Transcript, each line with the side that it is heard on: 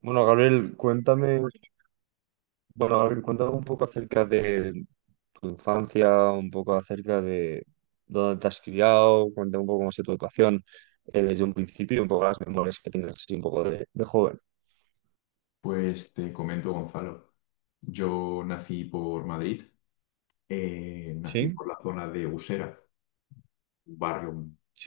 right: Bueno, Gabriel, cuéntame, bueno, Gabriel, cuéntame un poco acerca de tu infancia, un poco acerca de dónde te has criado, cuéntame un poco cómo ha sido tu educación desde un principio y un poco las memorias que tienes así un poco de joven.
left: Pues te comento, Gonzalo. Yo nací por Madrid, nací
right: Sí,
left: por la zona de Usera, un barrio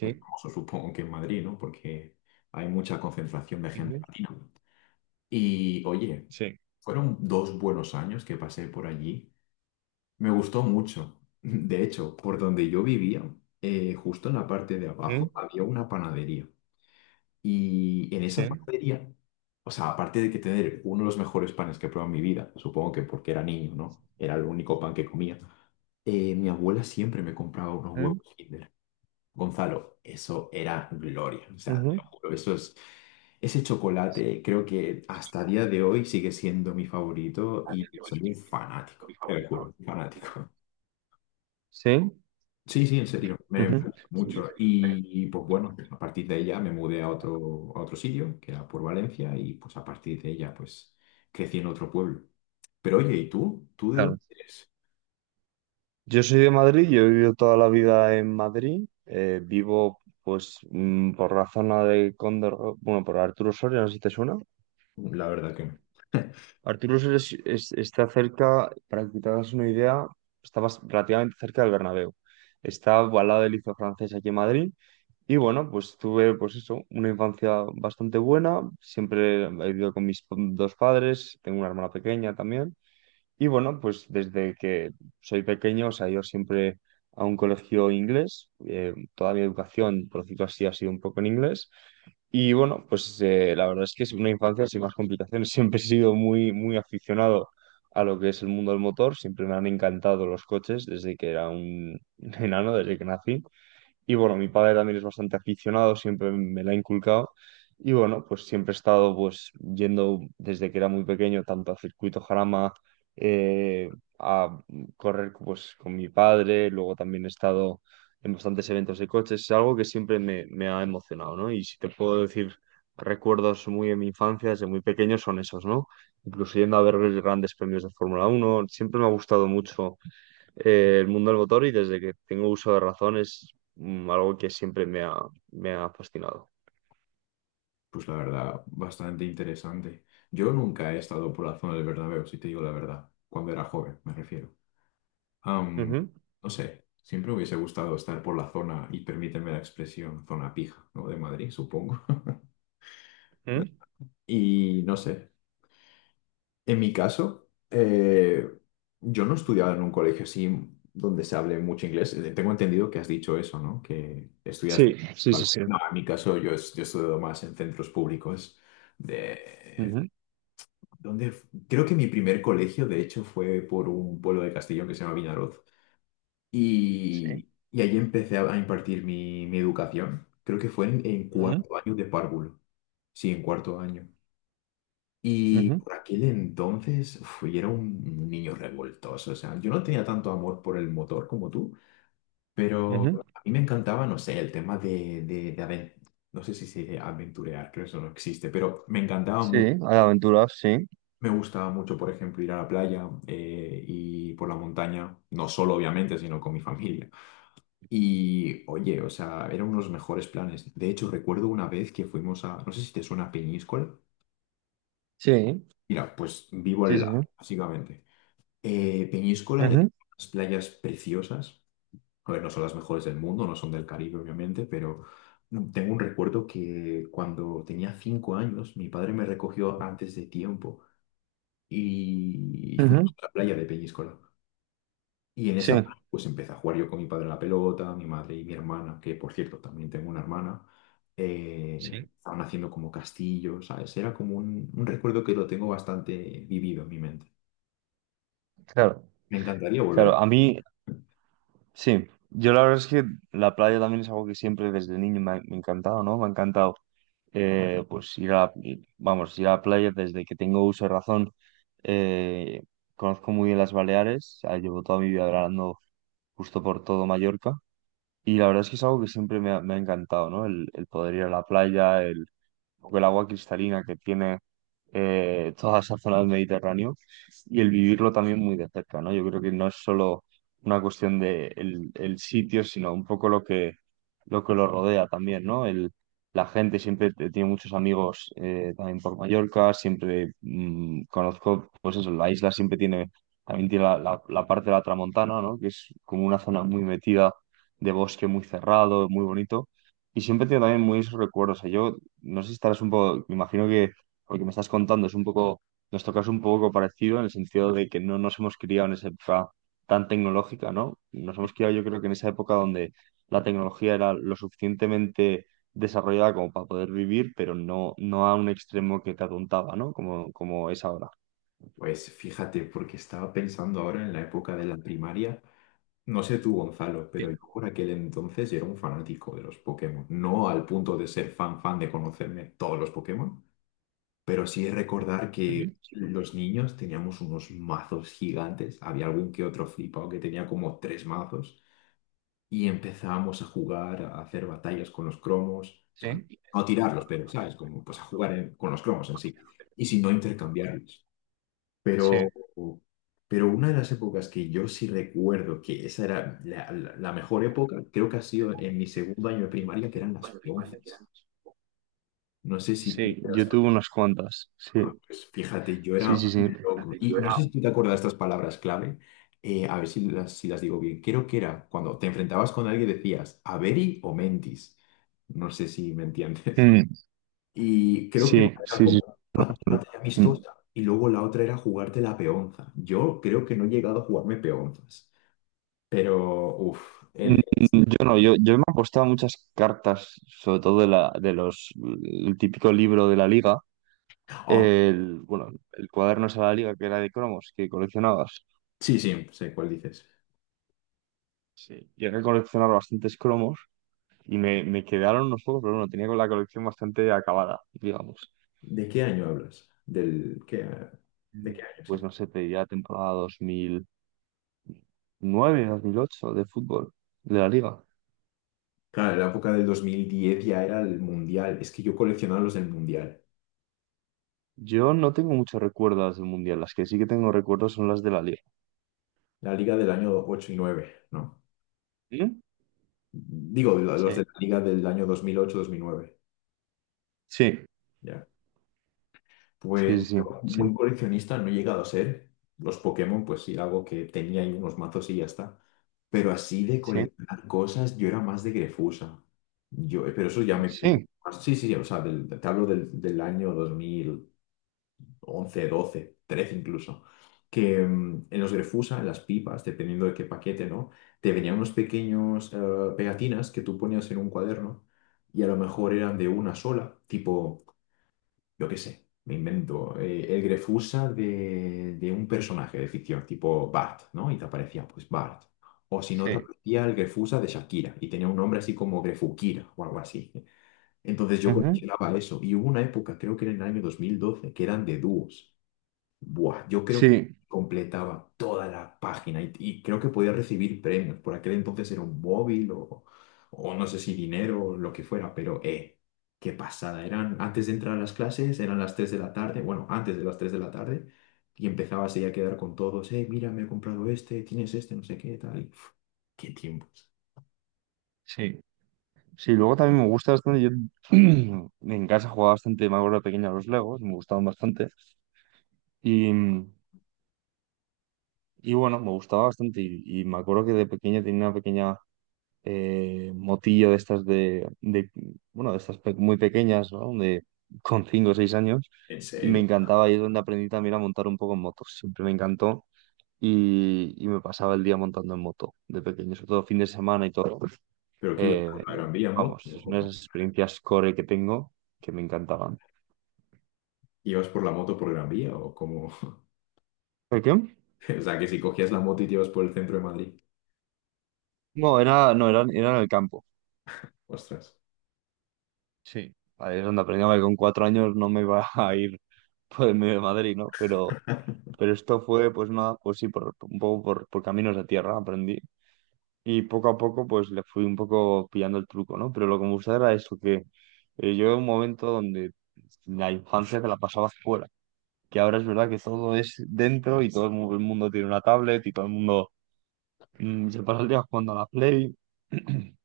left: muy famoso, supongo que en Madrid, ¿no? Porque hay mucha concentración de gente
right: ujú,
left: latina. Y oye,
right: sí,
left: fueron 2 buenos años que pasé por allí. Me gustó mucho. De hecho, por donde yo vivía, justo en la parte de
right: mm,
left: abajo había una panadería. Y en
right: sí,
left: esa panadería, o sea, aparte de que tener uno de los mejores panes que he probado en mi vida, supongo que porque era niño, ¿no? Era el único pan que comía. Mi abuela siempre me compraba unos huevos
right: mm.
left: Kinder. Gonzalo, eso era gloria. O sea, te
right: Ujú.
left: lo juro, eso es. Ese chocolate creo que hasta día de hoy sigue siendo mi favorito y soy un fanático, te lo juro, un fanático.
right: Sí,
left: Sí, sí, en serio, me
right: ujú.
left: gustó mucho. Y, pues bueno, a partir de ella me mudé a otro, sitio, que era por Valencia, y pues a partir de ella pues crecí en otro pueblo. Pero oye, ¿y tú? ¿Tú de
right: Claro.
left: dónde eres?
right: Yo soy de Madrid, yo he vivido toda la vida en Madrid. Vivo, pues, por la zona de Cóndor, bueno, por Arturo Soria, no sé si te suena.
left: La verdad que no.
right: Arturo Soria está cerca, para que te hagas una idea, está relativamente cerca del Bernabéu. Está al lado del Liceo Francés aquí en Madrid. Y bueno, pues tuve, pues eso, una infancia bastante buena. Siempre he vivido con mis dos padres, tengo una hermana pequeña también. Y bueno, pues desde que soy pequeño, o sea, yo siempre a un colegio inglés, toda mi educación, por decirlo así, ha sido un poco en inglés. Y bueno, pues la verdad es que es una infancia sin más complicaciones. Siempre he sido muy, muy aficionado a lo que es el mundo del motor. Siempre me han encantado los coches desde que era un enano, desde que nací. Y bueno, mi padre también es bastante aficionado, siempre me la ha inculcado. Y bueno, pues siempre he estado pues yendo desde que era muy pequeño, tanto a circuito Jarama, eh, a correr pues con mi padre, luego también he estado en bastantes eventos de coches, es algo que siempre me ha emocionado, ¿no? Y si te puedo decir recuerdos muy de mi infancia, desde muy pequeño, son esos, ¿no? Incluso yendo a ver los grandes premios de Fórmula Uno siempre me ha gustado mucho el mundo del motor y desde que tengo uso de razón es algo que siempre me ha fascinado.
left: Pues la verdad, bastante interesante. Yo nunca he estado por la zona del Bernabéu, si te digo la verdad, cuando era joven, me refiero. Am,
right: Ujú,
left: no sé, siempre me hubiese gustado estar por la zona, y permíteme la expresión, zona pija, ¿no? De Madrid, supongo.
right: ujú.
left: Y no sé. En mi caso, yo no estudiaba en un colegio así donde se hable mucho inglés. Tengo entendido que has dicho eso, ¿no? Que estudiaste.
right: Sí, sí,
left: Vale.
right: sí, sí.
left: No, en mi caso yo he estudiado más en centros públicos. De,
right: Ujú,
left: donde, creo que mi primer colegio, de hecho, fue por un pueblo de Castellón que se llama Vinaroz.
right: sí.
left: Y ahí empecé a impartir mi educación. Creo que fue en
right: Ujú,
left: cuarto año de párvulo. Sí, en cuarto año. Y
right: ujú,
left: por aquel entonces, uf, yo era un niño revoltoso, o sea, yo no tenía tanto amor por el motor como tú, pero
right: ujú.
left: a mí me encantaba, no sé, el tema de no sé si se dice aventurear, creo que eso no existe, pero me encantaba
right: Sí,
left: mucho.
right: hay aventuras, sí.
left: Me gustaba mucho, por ejemplo, ir a la playa y por la montaña, no solo obviamente, sino con mi familia. Y oye, o sea, eran unos mejores planes. De hecho, recuerdo una vez que fuimos a, no sé si te suena Peñíscola.
right: Sí,
left: Mira, pues vivo
right: sí,
left: al
right: sí,
left: lado,
right: sí.
left: básicamente. Peñíscola, de
right: Ujú,
left: unas playas preciosas. A ver, no son las mejores del mundo, no son del Caribe, obviamente, pero tengo un recuerdo que cuando tenía 5 años, mi padre me recogió antes de tiempo y
right: ujú.
left: fuimos a la playa de Peñíscola. Y en
right: Sí,
left: esa, pues empecé a jugar yo con mi padre a la pelota, mi madre y mi hermana, que por cierto, también tengo una hermana. eh,
right: sí.
left: estaban haciendo como castillos, ¿sabes? Era como un recuerdo que lo tengo bastante vivido en mi mente.
right: Claro,
left: Me encantaría volver a.
right: claro. A mí, sí. Yo la verdad es que la playa también es algo que siempre desde niño me ha encantado, ¿no? Me ha encantado pues vamos, ir a la playa desde que tengo uso de razón. eh, Conozco muy bien las Baleares, ah, llevo toda mi vida grabando justo por todo Mallorca y la verdad es que es algo que siempre me ha encantado, ¿no? El poder ir a la playa, porque el agua cristalina que tiene toda esa zona del Mediterráneo y el vivirlo también muy de cerca, ¿no? Yo creo que no es solo una cuestión de el sitio, sino un poco lo que lo rodea también, ¿no? El, la gente siempre tiene muchos amigos también por Mallorca, siempre conozco, pues eso, la isla siempre tiene, también tiene la, la parte de la Tramontana, ¿no? Que es como una zona muy metida de bosque muy cerrado, muy bonito, y siempre tiene también muy esos recuerdos. O sea, yo no sé si estarás un poco, me imagino que lo que me estás contando es un poco, nuestro caso un poco parecido en el sentido de que no nos hemos criado en esa época tan tecnológica, ¿no? Nos hemos criado yo creo que en esa época donde la tecnología era lo suficientemente desarrollada como para poder vivir, pero no, no a un extremo que te atontaba, ¿no? Como es ahora.
left: Pues fíjate, porque estaba pensando ahora en la época de la primaria. No sé tú, Gonzalo, pero yo por aquel entonces era un fanático de los Pokémon. No al punto de ser fan fan de conocerme todos los Pokémon, pero sí recordar
right: Ujú.
left: que los niños teníamos unos mazos gigantes. Había algún que otro flipado que tenía como tres mazos y empezábamos a jugar, a hacer batallas con los cromos. O sea, no
right: Sí,
left: a tirarlos, pero, ¿sabes? Como pues a jugar con los cromos en sí. Y si no, intercambiarlos.
right: sí.
left: Pero, pero, una de las épocas que yo sí recuerdo que esa era la, la mejor época, creo que ha sido en mi segundo año de primaria, que eran las peonzas. No sé si tú
right: Sí,
left: te las.
right: yo tuve unas cuantas. Sí,
left: Bueno, pues fíjate, yo
right: sí, sí,
left: era
right: sí.
left: un loco. Y no sé si tú te acuerdas de estas palabras clave. A ver si las digo bien. Creo que era cuando te enfrentabas con alguien decías, ¿Averi o mentis? No sé si me entiendes.
right: Mm.
left: Y creo que una
right: Sí,
left: era
right: sí,
left: como
right: sí.
left: una batalla
right: Mm.
left: amistosa y luego la otra era jugarte la peonza. Yo creo que no he llegado a jugarme peonzas, pero uff,
right: Mm.
left: el.
right: Yo no, yo me he apostado muchas cartas, sobre todo de los, el típico libro de la liga,
left: Oh,
right: el cuaderno ese de la liga que era de cromos, que coleccionabas.
left: sí, sí, sé cuál dices.
right: Sí. Llegué a coleccionar bastantes cromos y me quedaron unos pocos, pero bueno, tenía con la colección bastante acabada, digamos.
left: ¿De qué año hablas? ¿Del qué? ¿De
right: Mm.
left: qué año?
right: Pues
left: Sí.
right: no sé, te diría temporada 2009, 2008 de fútbol, de la liga.
left: Claro, en la época del 2010 ya era el Mundial. Es que yo coleccionaba los del Mundial.
right: Yo no tengo muchos recuerdos del mundial, las que sí que tengo recuerdos son las de la liga.
left: La liga del año 8 y nueve, ¿no?
right: ¿Mm?
left: Digo, los
right: ¿Sí?
left: de la liga del año 2008-2009.
right: Sí. Sí,
left: Pues
right: sí,
left: yo
right: sí.
left: muy coleccionista no he llegado a ser. Los Pokémon, pues sí, algo que tenía ahí unos mazos y ya está. Pero así de
right: Sí,
left: coleccionar cosas, yo era más de Grefusa. Pero eso ya me pilló un poco
right: sí,
left: más. Sí, sí, o sea, te hablo del año 2011, 12, 13 incluso. Que en los Grefusa, en las pipas, dependiendo de qué paquete, ¿no? Te venían unos pequeños pegatinas que tú ponías en un cuaderno y a lo mejor eran de una sola, tipo yo qué sé, me invento, el Grefusa de un personaje de ficción, tipo Bart, ¿no? Y te aparecía, pues, Bart. O si no, te
right: sí,
left: aparecía el Grefusa de Shakira y tenía un nombre así como Grefukira o algo así. Entonces yo
right: ujú.
left: coleccionaba eso. Y hubo una época, creo que era en el año 2012, que eran de dúos. Buah, yo creo que
right: Sí,
left: completaba toda la página y creo que podía recibir premios. Por aquel entonces era un móvil o no sé si dinero o lo que fuera, pero qué pasada. Eran antes de entrar a las clases, eran las 3 de la tarde, bueno, antes de las 3 de la tarde, y empezabas ahí a quedar con todos, mira, me he comprado este, tienes este, no sé qué, tal. Qué tiempos.
right: sí, sí. Luego también me gusta bastante. Yo en casa jugaba bastante, me acuerdo de pequeño a los Legos, me gustaban bastante. Y, y bueno, me gustaba bastante. Y me acuerdo que de pequeño tenía una pequeña motillo de estas muy pequeñas, ¿no? Con 5 o 6 años.
left: ¿En
right: Y me
left: serio?
right: encantaba. Y es donde aprendí también a montar un poco en motos. Siempre me encantó. Y me pasaba el día montando en moto de pequeño, sobre todo fin de semana y todo.
left: ¿Pero qué ibas
right: Eh,
left: por la Gran Vía en moto?
right: vamos,
left: ¿O
right: es una de
left: cómo?
right: las experiencias core que tengo que me encantaban.
left: ¿Ibas por la moto por Gran Vía o como
right: ¿El qué?
left: O sea, que si cogías la moto y te ibas por el centro de Madrid.
right: No, era en el campo.
left: Ostras.
right: Vale, es donde aprendí que con 4 años no me iba a ir por el medio de Madrid, ¿no? Pero, pero esto fue, pues nada, pues sí, un poco por caminos de tierra aprendí. Y poco a poco, pues le fui un poco pillando el truco, ¿no? Pero lo que me gustaba era eso, que yo en un momento donde la infancia te la pasaba fuera, que ahora es verdad que todo es dentro y todo el mundo tiene una tablet y todo el mundo se pasa el día jugando a la Play.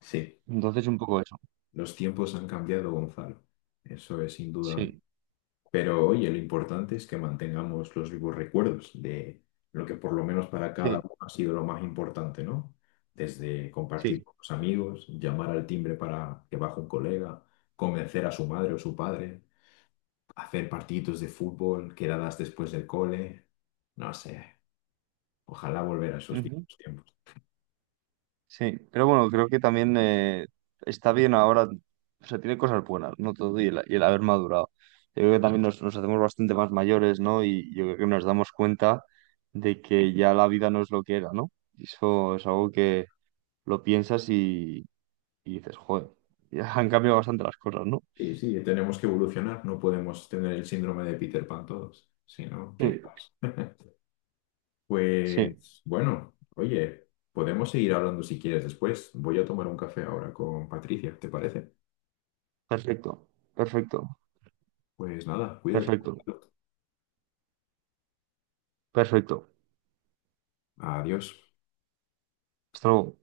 left: Sí.
right: Entonces, un poco eso.
left: Los tiempos han cambiado, Gonzalo. Eso es indudable.
right: Sí,
left: Pero oye, lo importante es que mantengamos los vivos recuerdos de lo que por lo menos para cada
right: sí,
left: uno ha sido lo más importante, ¿no? Desde compartir
right: sí.
left: con los amigos, llamar al timbre para que baje un colega, convencer a su madre o su padre, hacer partiditos de fútbol, quedadas después del cole. No sé, ojalá volver a esos
right: Ujú.
left: viejos tiempos.
right: Sí, pero bueno, creo que también está bien ahora. O sea, tiene cosas buenas, ¿no? Todo y el haber madurado. Yo creo que también nos hacemos bastante más mayores, ¿no? Y yo creo que nos damos cuenta de que ya la vida no es lo que era, ¿no? Y eso es algo que lo piensas y dices, joder, ya han cambiado bastante las cosas, ¿no?
left: Y sí, tenemos que evolucionar, no podemos tener el síndrome de Peter Pan todos, sino
right: Sí,
left: ¿qué pasa?
right: sí.
left: Pues bueno, oye, podemos seguir hablando si quieres después. Voy a tomar un café ahora con Patricia, ¿te parece?
right: Perfecto, perfecto,
left: Pues nada, cuídate.
right: perfecto, perfecto.
left: Adiós.
right: Esto